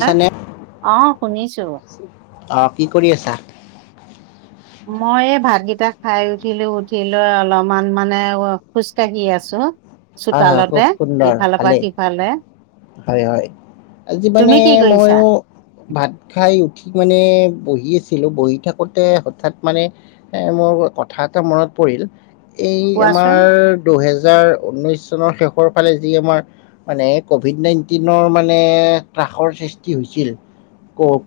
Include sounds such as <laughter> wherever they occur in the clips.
হা নে? অ শুনিছো অ' কি কৰি আছা? মই এই ভাতগিটা খাই উঠিলো। উঠিলৈ অলপমান মানে খোজকাঢ়ি আছো। হয় হয় খুব চোতালতে সুন্দৰ ইফালৰ পৰা ভালেই সিফালে। হয়, হয়। আজি তুমি মানে কি কৰিছা মইও ভাত খাই উঠি মানে বহি আছিলো বহি থাকোতে হঠাৎ মানে এ' মোৰ কথা এটা মনত পৰিল এই আমাৰ কোৱাচোন দুহেজাৰ উননিছ চনৰ শেষৰ ফালে যি আমাৰ মানে ক'ভিড নাইণ্টিনৰ মানে ত্ৰাসৰ সৃষ্টি হৈছিল।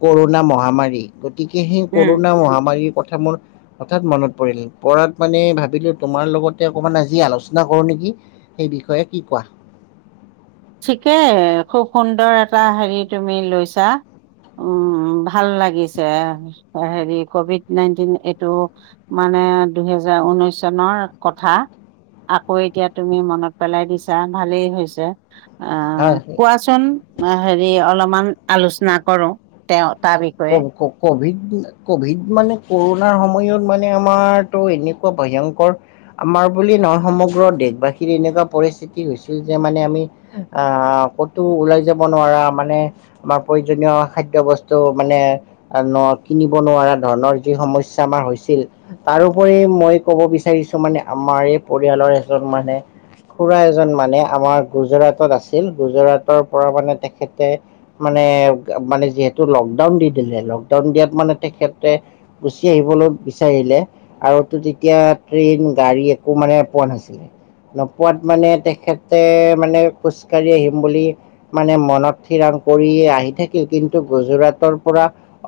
কৰুণা মহামাৰী। গতিকে সেই উম কৰুনা মহামাৰীৰ কথা মোৰ হঠাৎ মনত পৰিল। পৰাত মানে ভাবিলো তোমাৰ লগতে অকণমান আজি আলোচনা কৰো নেকি। সেই বিষয়ে কি কোৱা? ঠিকেই খুব সুন্দৰ এটা হেৰি তুমি লৈছা। উম, ভাল লাগিছে। হেৰি কভিড নাইণ্টিন এইটো মানে দুইহেজাৰ উনিশ চনৰ কথা আকৌ এতিয়া তুমি মনত পেলাই দিছা ভালেই হৈছে। <unintelligible> হয় কোৱাচোন? হেৰি অলপমান আলোচনা কৰো তেওঁৰ কওক, কওক। কভিড কভিড মানে কৰুণাৰ সময়ত মানে আমাৰতো এনেকুৱা ভয়ংকৰ আমাৰ বুলি নহয় সমগ্ৰ দেশবাসীৰ এনেকা পৰিস্থিতি হৈছিল যে মানে আমি অ', কতো ওলাই যাব নোৱাৰা মানে আমাৰ প্ৰয়োজনীয় খাদ্য বস্তু মানে ন' কিনিব নোৱাৰা ধণৰ যি সমস্যা আমাৰ হৈছিল। তাৰওপৰি মই কব বিচাৰিছো মানে আমাৰ এই পৰিয়ালৰ এজন মানে খুৰা এজন মানে আমাৰ গুজৰাটত আছিল। গুজৰাটৰ পৰা মানে তেখেতে মানে' মানে যিহেতু লকডাউন দি দিলে লকডাউন দিয়াত মানে তেখেতে গুচি আহিবলৈ বিচাৰিলে। আৰু তো তেতিয়া ট্ৰেইন গাড়ী একো মানে পোৱা নাছিলে। নোপোৱাত মানে তেখেতে মানে খোজকাঢ়ি আহিম বুলি মানে মনত থিৰাং কৰিয়ে আহি থাকিল। কিন্তু গুজৰাট গুজৰাটৰ পৰা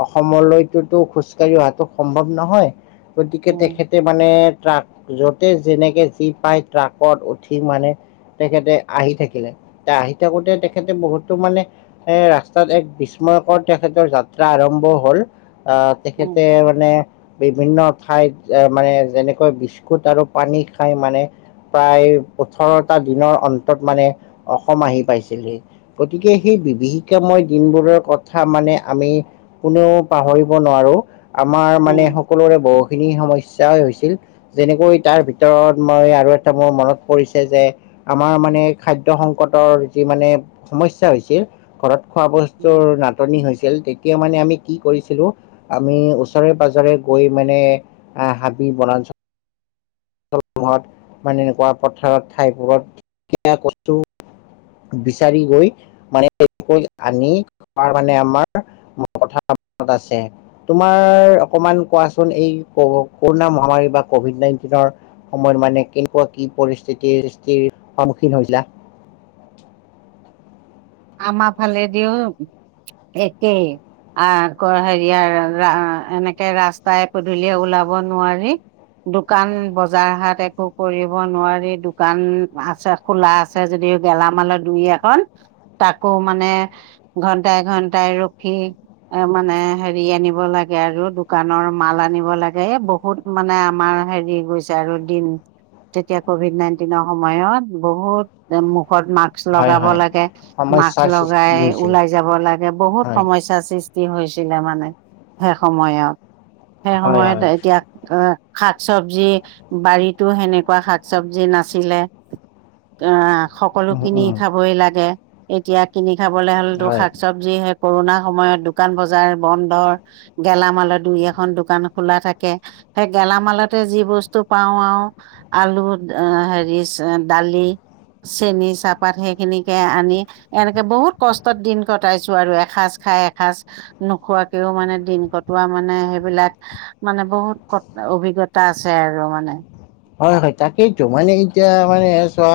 অসমলৈতো খোজকাঢ়ি অহাটো সম্ভৱ নহয়। গতিকে উম তেখেতে মানে ট্ৰাক য'তে যেনেকে যি পাই ট্ৰাকত উঠি মানে তেখেতে আহি থাকিলে। আহি থাকোতে তেখেতে বহুতো মানে এ' ৰাস্তাত এক <unintelligible> তেখেতৰ যাত্ৰা আৰম্ভ হ'ল। আহ উম তেখেতে মানে বিভিন্ন ঠাইত এ' মানে যেনেকৈ বিস্কুট আৰু পানী খাই মানে প্ৰায় ওঠৰটা দিনৰ অন্তত মানে অসম আহি পাইছিলহি। গতিকে সেই বিভীষিকা ময় দিনবোৰৰ কথা মানে আমি কোনেও পাহৰিব নোৱাৰো আমাৰ মানে উম সকলোৰে বহুখিনি সমস্যাই হৈছিল। যেনেকৈ, তাৰ ভিতৰত মই আৰু এটা মোৰ মনত পৰিছে যে, আমাৰ মানে খাদ্য সংকটৰ যি মানে সমস্যা হৈছিল ঘৰত খোৱা উম বস্তুৰ নাটনি হৈছে! ছিল। তেতিয়া মানে, আমি কি কৰিছিলোঁ? আমি ওচৰে-পাজৰে গৈ মানে আঁ হাবি, বনাঞ্চল <unintelligible> এনেকুৱা পথাৰত ঠাইবোৰত <unintelligible> বিচাৰি গৈ মানে, <unintelligible> আনি তাৰমানে, আমাৰ পথাৰত আছে। তোমাৰ, অকণমান কোৱাচোন? এই, কৰোনা মহামাৰী বা কভিড নাইণ্টিনৰ সময়ত মানে, কেনেকুৱা, কি? পৰিস্থিতিৰ সন্মুখীন হৈছিলা? আমাৰ ফালেদিওঁ একেই। আঁ হেৰিয়াৰ, এনেকে ৰাস্তাই পধূলিয়ে ওলাব নোৱাৰি। দোকান, বজাৰ হাত একো কৰিব নোৱাৰি। দোকান আছে। খোলা আছে যদি, গেলামালৰ দুই, এখন। তাকো, মানে ঘন্টাই, ঘন্টাই ৰখি এ' মানে, হেৰি আনিব লাগে আৰু দোকানৰ মাল আনিব লাগে। এ' বহু বহুত মানে, আমাৰ হেৰি গৈছে আৰু দিন। তেতিয়া, ক'ভিড নাইন্টিনৰ সময়ত, বহুত মুখত মাস্ক মাস্ক হয় লগাব হয় লাগে, মাস্ক সমস্যাৰ সৃষ্টি লগাই হৈছিল ওলাই যাব লাগে। বহুত হয় সমস্যা সৃ কি হৈছিলে মানে? সেই সময়ত, সেই হয় সময়ত হয় এতিয়া অ'! শাক চবজি, বাৰীতো সেনেকুৱা শাক চবজি নাছিলে।। অ'! সকলো উম কিনি উম খাবই লাগে। এতিয়া, কিনি খাবলে হ'লেতো হয়। চবজি সেই, কৰোনাৰ সময়ত, দোকান বজাৰ বন্ধৰ। গেলামালৰ দুই, এখন দোকান খোলা থাকে। সেই, গেলামালতে যি বস্তু পাওঁ আৰু। আলু, হেৰি দালি, চেনি, চাহপাত সেইখিনিকে আনি এনেকে বহুত কষ্টত দিন কটাইছোঁ আৰু! এসাঁজ খাই এসাঁজ নোখোৱাকেও মানে, দিন কটোৱা মানে, সেইবিলাক মানে, বহুত অভিজ্ঞতা আছে আৰু মানে। হয়, হয়, তাকেইতো! মানে, এতিয়া মানে, চোৱা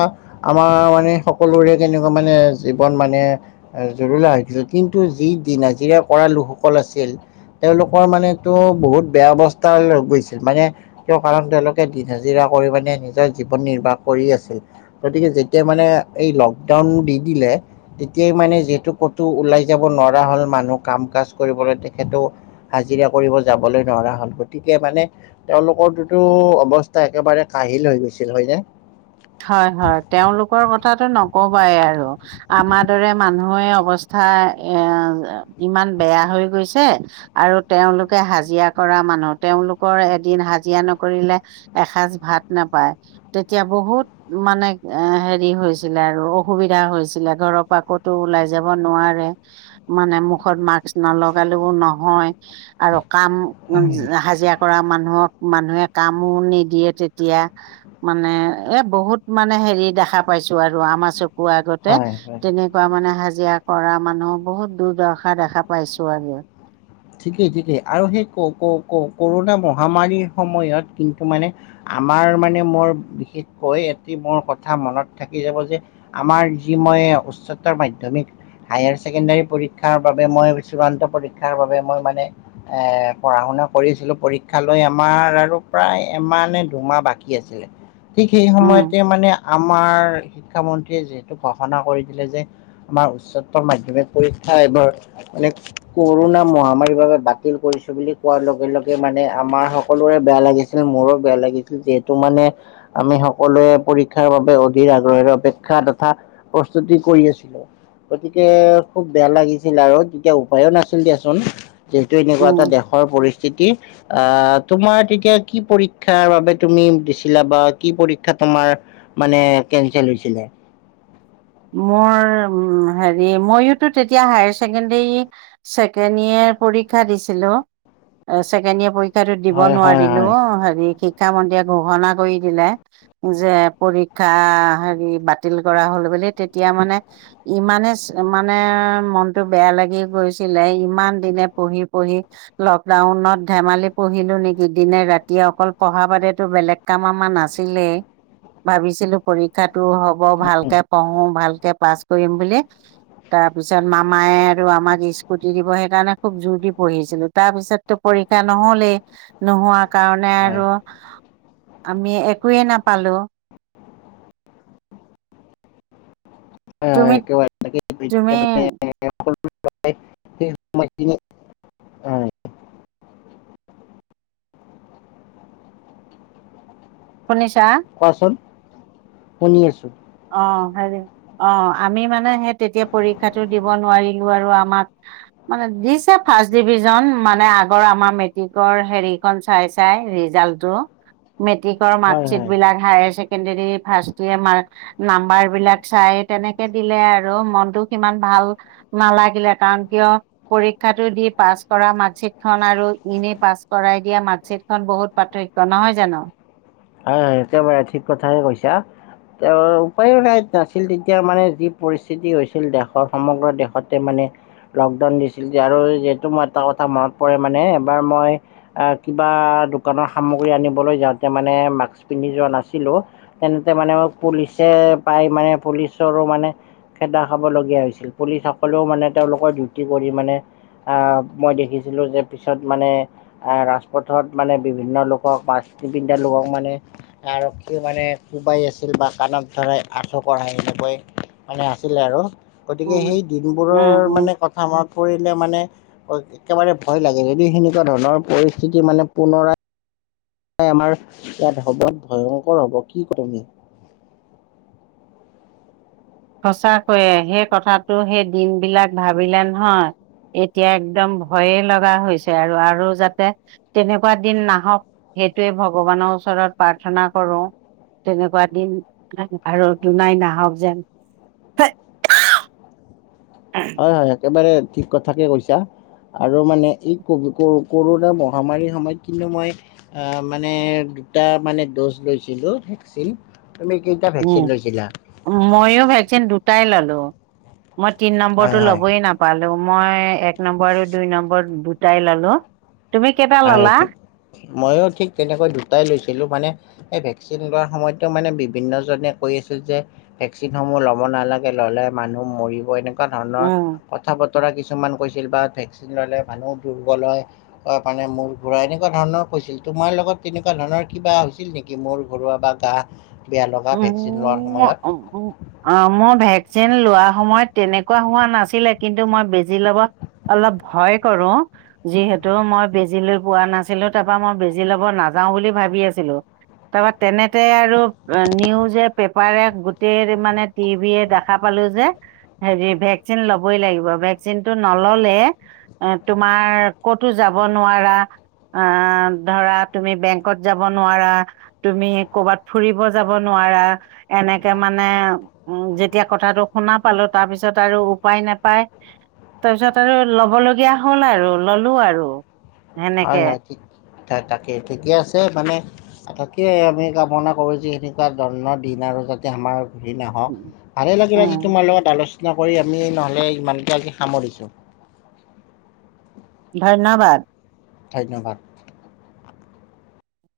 আমাৰ মানে, সকলোৰে কেনেকুৱা মানে? জীৱন মানে? জুৰুলা হৈছিল। কিন্তু, যিদিনা নাজিৰা পৰ লোকসকল আছিল। তেওঁলোকৰ মানেতো বহুত বেয়া অৱস্থা হৈ গৈছিল! মানে, কিয় কাৰণ তেওঁলোকে সি হাজিৰা কৰি মানে, নিজৰ জীৱন নিৰ্বাহ কৰি আছিল। গতিকে, যেতিয়া মানে, এই, লকডাউন দি দিলে। তেতিয়াই মানে, যিহেতু ক'তো ওলাই যাব নোৱাৰা হ'ল মানুহ। কাম- কাজ কৰিবলৈ। তেখেতো হাজিৰা কৰিব যাবলৈ নোৱাৰা হ'ল। গতিকে মানে, তেওঁলোকৰ তোটো অৱস্থা <unintelligible> একেবাৰে কাহিল হৈ গৈছিল হয়নে? হয়, হয়। তেওঁলোকৰ কথাটো ন'কবাই আৰু। আমাৰ দৰে মানুহৰ অৱস্থা এ, ইমান বেয়া হৈ গৈছে! আৰু তেওঁলোকে হাজিৰা কৰা মানুহ। তেওঁলোকৰ এদিন হাজিৰা নকৰিলে এসাঁজ ভাত নাপায়। তেতিয়া, বহুত মানে, এ, হেৰি হৈছিলে আৰু অসুবিধা হৈছিলে। ঘৰৰ পৰা ক'তো ওলাই যাব নোৱাৰে। মানে, মুখত মাস্ক নলগালেও নহয় আৰু কাম, উম, হাজিৰা কৰা মানুহক, মানুহে কামো নিদিয়ে তেতিয়া। মানে, এ বহুত মানে, হেৰি দেখা পাইছোঁ আৰু আমাৰ চকুৰ আগতে হয় হয়। তেনেক মানে, হাজিৰা কৰা মানুহ বহুত দূৰদৰ্শা দেখা পাইছোঁ আৰু। ঠিকেই, ঠিকেই আৰু সেই, ক' ক' ক' কৰোনা মহামাৰীৰ সময়ত। কিন্তু, মানে আমাৰ মানে, মোৰ বিশেষকৈ এটি মোৰ কথা মনত থাকি যাব যে আমাৰ যি মই উচ্চতৰ মাধ্যমিক হায়াৰ ছেকেণ্ডাৰী পৰীক্ষাৰ বাবে মই চূড়ান্ত পৰীক্ষাৰ বাবে মই মানে এ, পঢ়া -শুনা কৰিছিলোঁ। পৰীক্ষা লৈ আমাৰ আৰু প্ৰায় এমাহনে, দুমাহ বাকী আছে। ছিলে ঠিক সেই উম সময়তে মানে আমাৰ শিক্ষা মন্ত্ৰীয়ে যিহেতু ঘষণা কৰি দিলে যে আমাৰ উচ্চতৰ মাধ্যমিক পৰীক্ষা এইবাৰ মানে কৰোণা মহা- আমাৰ বাবে বাকিল কৰিছো বুলি কোৱাৰ লগে লগে মানে আমাৰ সকলোৰে বেয়া লাগিছিল মোৰো বেয়া লাগি- যিহেতু মানে আমি সকলোৱে পৰীক্ষাৰ বাবে অধি আগ্ৰহৰে অপেক্ষা তথা প্ৰস্তুতি কৰি আছিলোঁ। গতিকে খুব বেয়া লাগিছিল আৰু তেতিয়া উপায়ো নাছিল দিয়াচোন। যিহেতু এনেকুৱা এটা উম দেশৰ পৰিস্থিতি আহ তোমাৰ তেতিয়া কি পৰীক্ষাৰ বাবে তুমি দিছিলা বা কি পৰীক্ষা তোমাৰ মানে কেনচেল হৈছিলে? মোৰ উ হেৰি মইতো তেতিয়া হায়াৰ ছেকেণ্ডৰী ছেকেণ্ড ইয়েৰ পৰীক্ষা দিছিলো ছেকেণ্ড ইয়েৰ পৰী- ক্ষাটো দিব হয় হয় নোৱাৰিলো হয় অ হেৰি শিক্ষামন্ত্ৰীয়ে ঘোষণা কৰি দিলে। যে পৰীক্ষা হেৰি বাতিল কৰা হ'ল বুলি তেতিয়া মানে ইমানে মানে মনটো বেয়া লাগি গৈছিলে ইমান দিনে পঢ়ি পঢ়ি লকডাউনত ধেমালি পঢ়িলো নেকি দিনে ৰাতিয়ে অকল পঢ়া বাদতো বেলেগ কাম ইমান নাছিলে ভাবিছিলো পৰীক্ষাটো হওঁক পঢ়োঁ ভালকে পাছ কৰিম বুলি তাৰ পিছত মামায়ে আৰু আমাক স্কুটি দিব সেইকাৰণে খুব জোৰ দি পঢ়িছিলো তাৰ পিছত টো পৰীক্ষা নহলেই নোহোৱা কাৰণে হয় আৰু আমি একোয়ে নাপালোঁ। তুমি হয় তুমি হয় <unintelligible> সময়খিনি হয় শুনিছা? কোৱাচোন? শুনি আছোঁ। অ হেৰি অ আমি মানে সেই তেতিয়া পৰীক্ষাটো দিব নোৱাৰিলো আৰু আমাক মানে দিছে ফাৰ্ষ্ট ডিভিজন মানে আগৰ আমাৰ মেট্ৰিকৰ হেৰি চাই চাই ৰিজাল্টো মেট্ৰিক হয় মাৰ্কশ্বিট হয় হয় বিলাক higher secondary first year mark number বিলাক চাই তেনেকে দিলে আৰু মনটো সিমান ভাল নালাগিলে কাৰণ কিয় পৰীক্ষাটো দি পাছ কৰা মাৰ্কশ্বিট খন আৰু ইনে পাছ কৰাই দিয়া মাৰ্কশ্বিট খন বহুত পাৰ্থক- ত নহয় জানো হয় একবাৰে ঠিক কথাই কৈছা। তেওঁ উপায়ো নাই নাছিল তেতিয়া মানে যি পৰিস্থিতি হৈছিল দেশৰ সমগ্ৰ দেশতে মানে লকডাউন দিছিল আৰু যিহেতু মোৰ এটা কথা মনত পৰে মানে এবাৰ মই আহ কিবা দোকানৰ সামগ্ৰী আনিবলৈ যাওঁতে মানে মাক্স পিন্ধি যোৱা নাছিলোঁ। তেনেকে মানে পুলিচে পাই মানে পুলিচৰো মানে খেদা খাবলগীয়া হৈছিল পুলিচসকলেও মানে তেওঁলোকৰ ডিউটি কৰি মানে আহ মই দেখিছিলো যে পিছত মানে আহ ৰাজপথত মানে বিভিন্ন লোকক বা নিপিন্ধা লোকক মানে আৰক্ষীয়ে মানে কোবাই আছিল বা কাণত ধৰাই আঁঠু কঢ়াই এনেকৈ মানে আছিলে আৰু গতিকে উম, সেই দিনবোৰৰ উম, উম। মানে কথা মন পৰিলে মানে একেবাৰে ভয় লাগে যদি সেনেকুৱা ধৰণৰ পৰিস্থিতি মানে পুনৰাই আমাৰ ইয়াত হব ভয়ংকৰ হ'ব কি ক তুমি সঁচা কৈয়ে সেই কথাটো সেই দিন বিলাক ভাবিলে নহয়, এতিয়া একদম ভয়ে লগা হৈছে আৰু, আৰু যাতে তেনেকুৱা দিন নাহক সেইটোৱে ভগৱানৰ ওচৰত প্ৰাৰ্থনা কৰো। তেনেকুৱা দিন আৰু দুনাই নাহক যেন <unintelligible> হয়-হয় একেবাৰে ঠিক কথাকে কৈছা। আৰু মানে এই কভিড কৰোনা মহামাৰীৰ সময়ত কিন্তু মই অ' মানে দুটা মানে দজ লৈছিলোঁ তুমি কেইটা ভেকচিন লৈছিলাঁ? ময়ো ভেকচিন দুটাই ললোঁ মই তিনি নম্বৰটো হয় হয় ল'বই নাপা নাপালোঁ মই এক নম্বৰ আৰু দুই নম্বৰত দুটাই ললোঁ। হয় ঠিক ময়ো ঠিক তেনেকৈ দুটাই লৈছিলোঁ মানে এই ভেকচিন লোৱাৰ সময়তো মানে বিভিন্ন জনে কৈ আছিল যে ভেকচিনসমূহ ল'ব নালাগে ল'লে মানুহ মৰিব এনেকে এনেকুৱা ধৰণৰ উম কথা বতৰা কিছুমান কৈছিল বা ভেকচিন ল'লে মানুহ দুৰ্বল হয়, মানে মূৰ ঘুৰাই, এনেকুৱা ধৰণৰ কৈছিল তোমাৰ লগত তেনেকুৱা ধৰণৰ কিবা হৈছিল নেকি, মোৰ ঘুৰোৱা বা গা বেয়া লগা ভেকচিন লোৱাৰ মোৰ সময়ত, অ' মোৰ ভেকচিন লোৱা সময়ত তেনেকুৱা হোৱা নাছিলে, কিন্তু মই বেজি ল'ব অলপ ভয় কৰোঁ। যিহেতু মই বেজি লৈ পোৱা নাছিলোঁ। তাৰপা মই বেজি ল'ব নাযাওঁ বুলি ভাবি আছিলোঁ। তাৰপা তেনেতে আৰু নিউজে পেপাৰে গোটেই মানে টিভিয়ে দেখা পালোঁ যে, হেৰি ভেকচিন ল'বই লাগিব, ভেকচিনটো নল'লে এ‌ তোমাৰ ক'তো যাব নোৱাৰা, অ' ধৰা তুমি বেংকত যাব নোৱাৰা, তুমি কৰবাত ফুৰিব যাব নোৱাৰা, এনেকে মানে উম যেতিয়া কথাটো শুনা পালোঁ, তাৰ পিছত আৰু উপায় নাপায় তাৰপিছত আৰু ল'ব লগীয়া হ'ল আৰু ললোঁ আৰু সেনেকে হয়-হয় ঠিক তাকে, ঠিকে আছে মানে তাকে আমি কামনা কৰোঁ যে সেনেকুৱা <unintelligible> দিন আৰু যাতে আমাৰ ঘূৰি নাহক। ভালেই লাগিলে উম আজি তোমাৰ লগত আলোচনা কৰি আমি নহ'লে ইমানতে আজি সামৰিছোঁ। ধন্যবাদ। ধন্যবাদ।